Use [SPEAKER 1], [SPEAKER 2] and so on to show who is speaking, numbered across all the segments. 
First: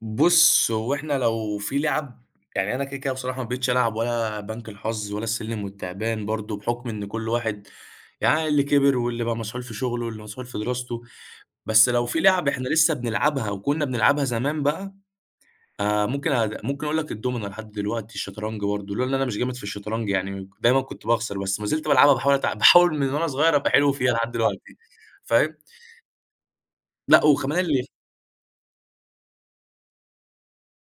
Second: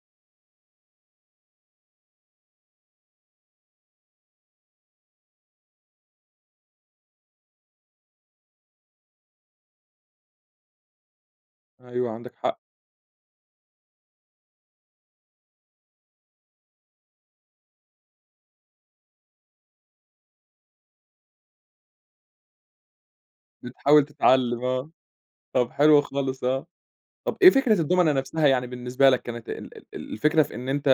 [SPEAKER 1] بُصّ هو إحنا لو في لِعَب يعني أنا كده، كده بصراحة ما بقيتش ألعب ولا بنك الحظ ولا السلّم والتعبان برضو، بحكم إن كُلّ واحد يعني اللي كِبِر واللي بقى مسحول في شغله واللي مسحول في دراسته، بس لو
[SPEAKER 2] أيوه،
[SPEAKER 1] في
[SPEAKER 2] عندك
[SPEAKER 1] لِعَب
[SPEAKER 2] حق.
[SPEAKER 1] إحنا لسه بنلعبها وكنا بنلعبها زمان بقى، آآ، ممكن أ ممكن أقول لك الدُومنة لحد دلوقتي، الشطرنج برضو، لولا إن أنا مش جامد في الشطرنج يعني م دايمًا كنت باخسر، بس ما زِلت بالعبها باحاول أتع باحاول من وأنا صغيّر أبقى حلو
[SPEAKER 2] بتحاول
[SPEAKER 1] فيها لحد
[SPEAKER 2] تتعلم
[SPEAKER 1] دلوقتي،
[SPEAKER 2] آه،
[SPEAKER 1] فاهم؟
[SPEAKER 2] طَب حلو خالص آه.
[SPEAKER 1] لأ
[SPEAKER 2] طَب إيه
[SPEAKER 1] وكمان
[SPEAKER 2] فكرة
[SPEAKER 1] ال
[SPEAKER 2] الدُومنة نَفْسها، يعني بالنسبة لك كانت ال ال الفكرة في إن أنت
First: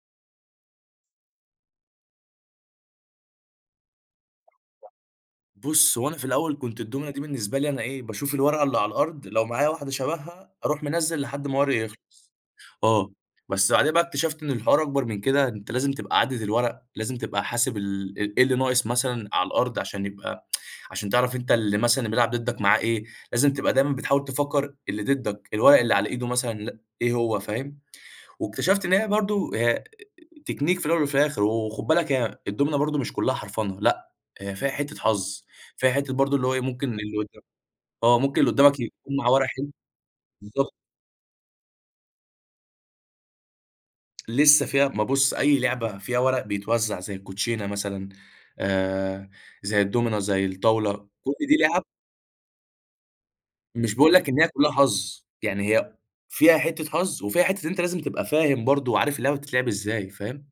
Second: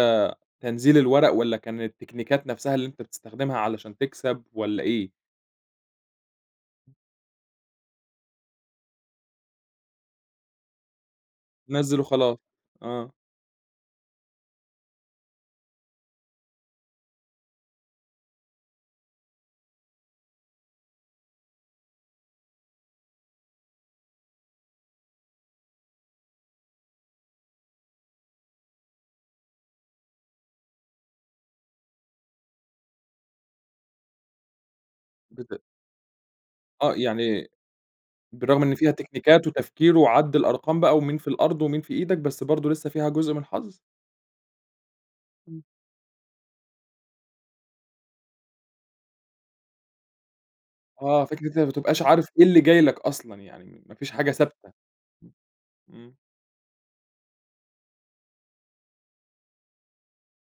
[SPEAKER 2] تنزيل الورق والّا كان التكنيكات نَفْسها اللي أنت بتستخدمها علشان تكسَب،
[SPEAKER 1] [unintelligible]
[SPEAKER 2] والّا إيه؟
[SPEAKER 1] بُصّ هو أنا في الأول كنت الدُومنة دي بالنسبة لي أنا إيه، باشوف الورقة اللي على الأرض لو معايا واحدة شبهها أرُوح منزِّل لحد ما ورقي يخلَص،
[SPEAKER 2] نزِِّل وخلاص، آه.
[SPEAKER 1] آه، بس بعدها بقى اكتشفت إن الحوار أكبر من كده، أنت لازم تبقى عادد الورق، لازم تبقى حاسب ال إ إيه اللي ناقص مثلًا على الأرض، عشان يبقى عشان تعرف أنت اللي مثلًا بيلعب ضدك معاه إيه، لازم تبقى دايمًا بتحاول تفكر اللي ضدك الورق اللي على إيده مثلًا لأ إيه هو فاهم، واكتشفت إن هي برضو هي أ Technique في الأول وفي الآخر، وخُد بالك هي الدُومنة برضو مش كلّها حرفَنة، لأ هي فيها حتّة حظ،
[SPEAKER 2] بت
[SPEAKER 1] فيها حتّة برضو اللي هو إيه ممكن
[SPEAKER 2] آه،
[SPEAKER 1] اللي قد
[SPEAKER 2] يعني
[SPEAKER 1] آه، ممكن اللي
[SPEAKER 2] بالرغم إن
[SPEAKER 1] قدّامك
[SPEAKER 2] فيها
[SPEAKER 1] يكُون معاه
[SPEAKER 2] تكنيكات
[SPEAKER 1] ورق حلو
[SPEAKER 2] وتفكير وعَدّ
[SPEAKER 1] بالضبط.
[SPEAKER 2] الأرقام بقى، ومين في الأرض ومين في إيدك، بس برضو لسه فيها جزء من الحظ؟
[SPEAKER 1] لسه فيها ما بُصّ أي
[SPEAKER 2] إمم.
[SPEAKER 1] لعبة فيها ورق بيتوزع زي الكوتشينة مثلًا، آآ، زي الدُومنة، زي الطاولة،
[SPEAKER 2] آه،
[SPEAKER 1] كُلّ
[SPEAKER 2] فكرة
[SPEAKER 1] دي
[SPEAKER 2] أنت ما
[SPEAKER 1] لِعَب
[SPEAKER 2] بتبقاش عارف إيه اللي جاي لك أصلًا يعني ما
[SPEAKER 1] مش
[SPEAKER 2] فيش
[SPEAKER 1] باقول لك
[SPEAKER 2] حاجة
[SPEAKER 1] إن هي كلّها
[SPEAKER 2] ثابتة.
[SPEAKER 1] حظ، يعني هي
[SPEAKER 2] إمم.
[SPEAKER 1] فيها حتّة حظ وفيها حتّة إن أنت لازم تبقى فاهم برضو وعارف اللعبة بتتلعب إزاي، فاهم؟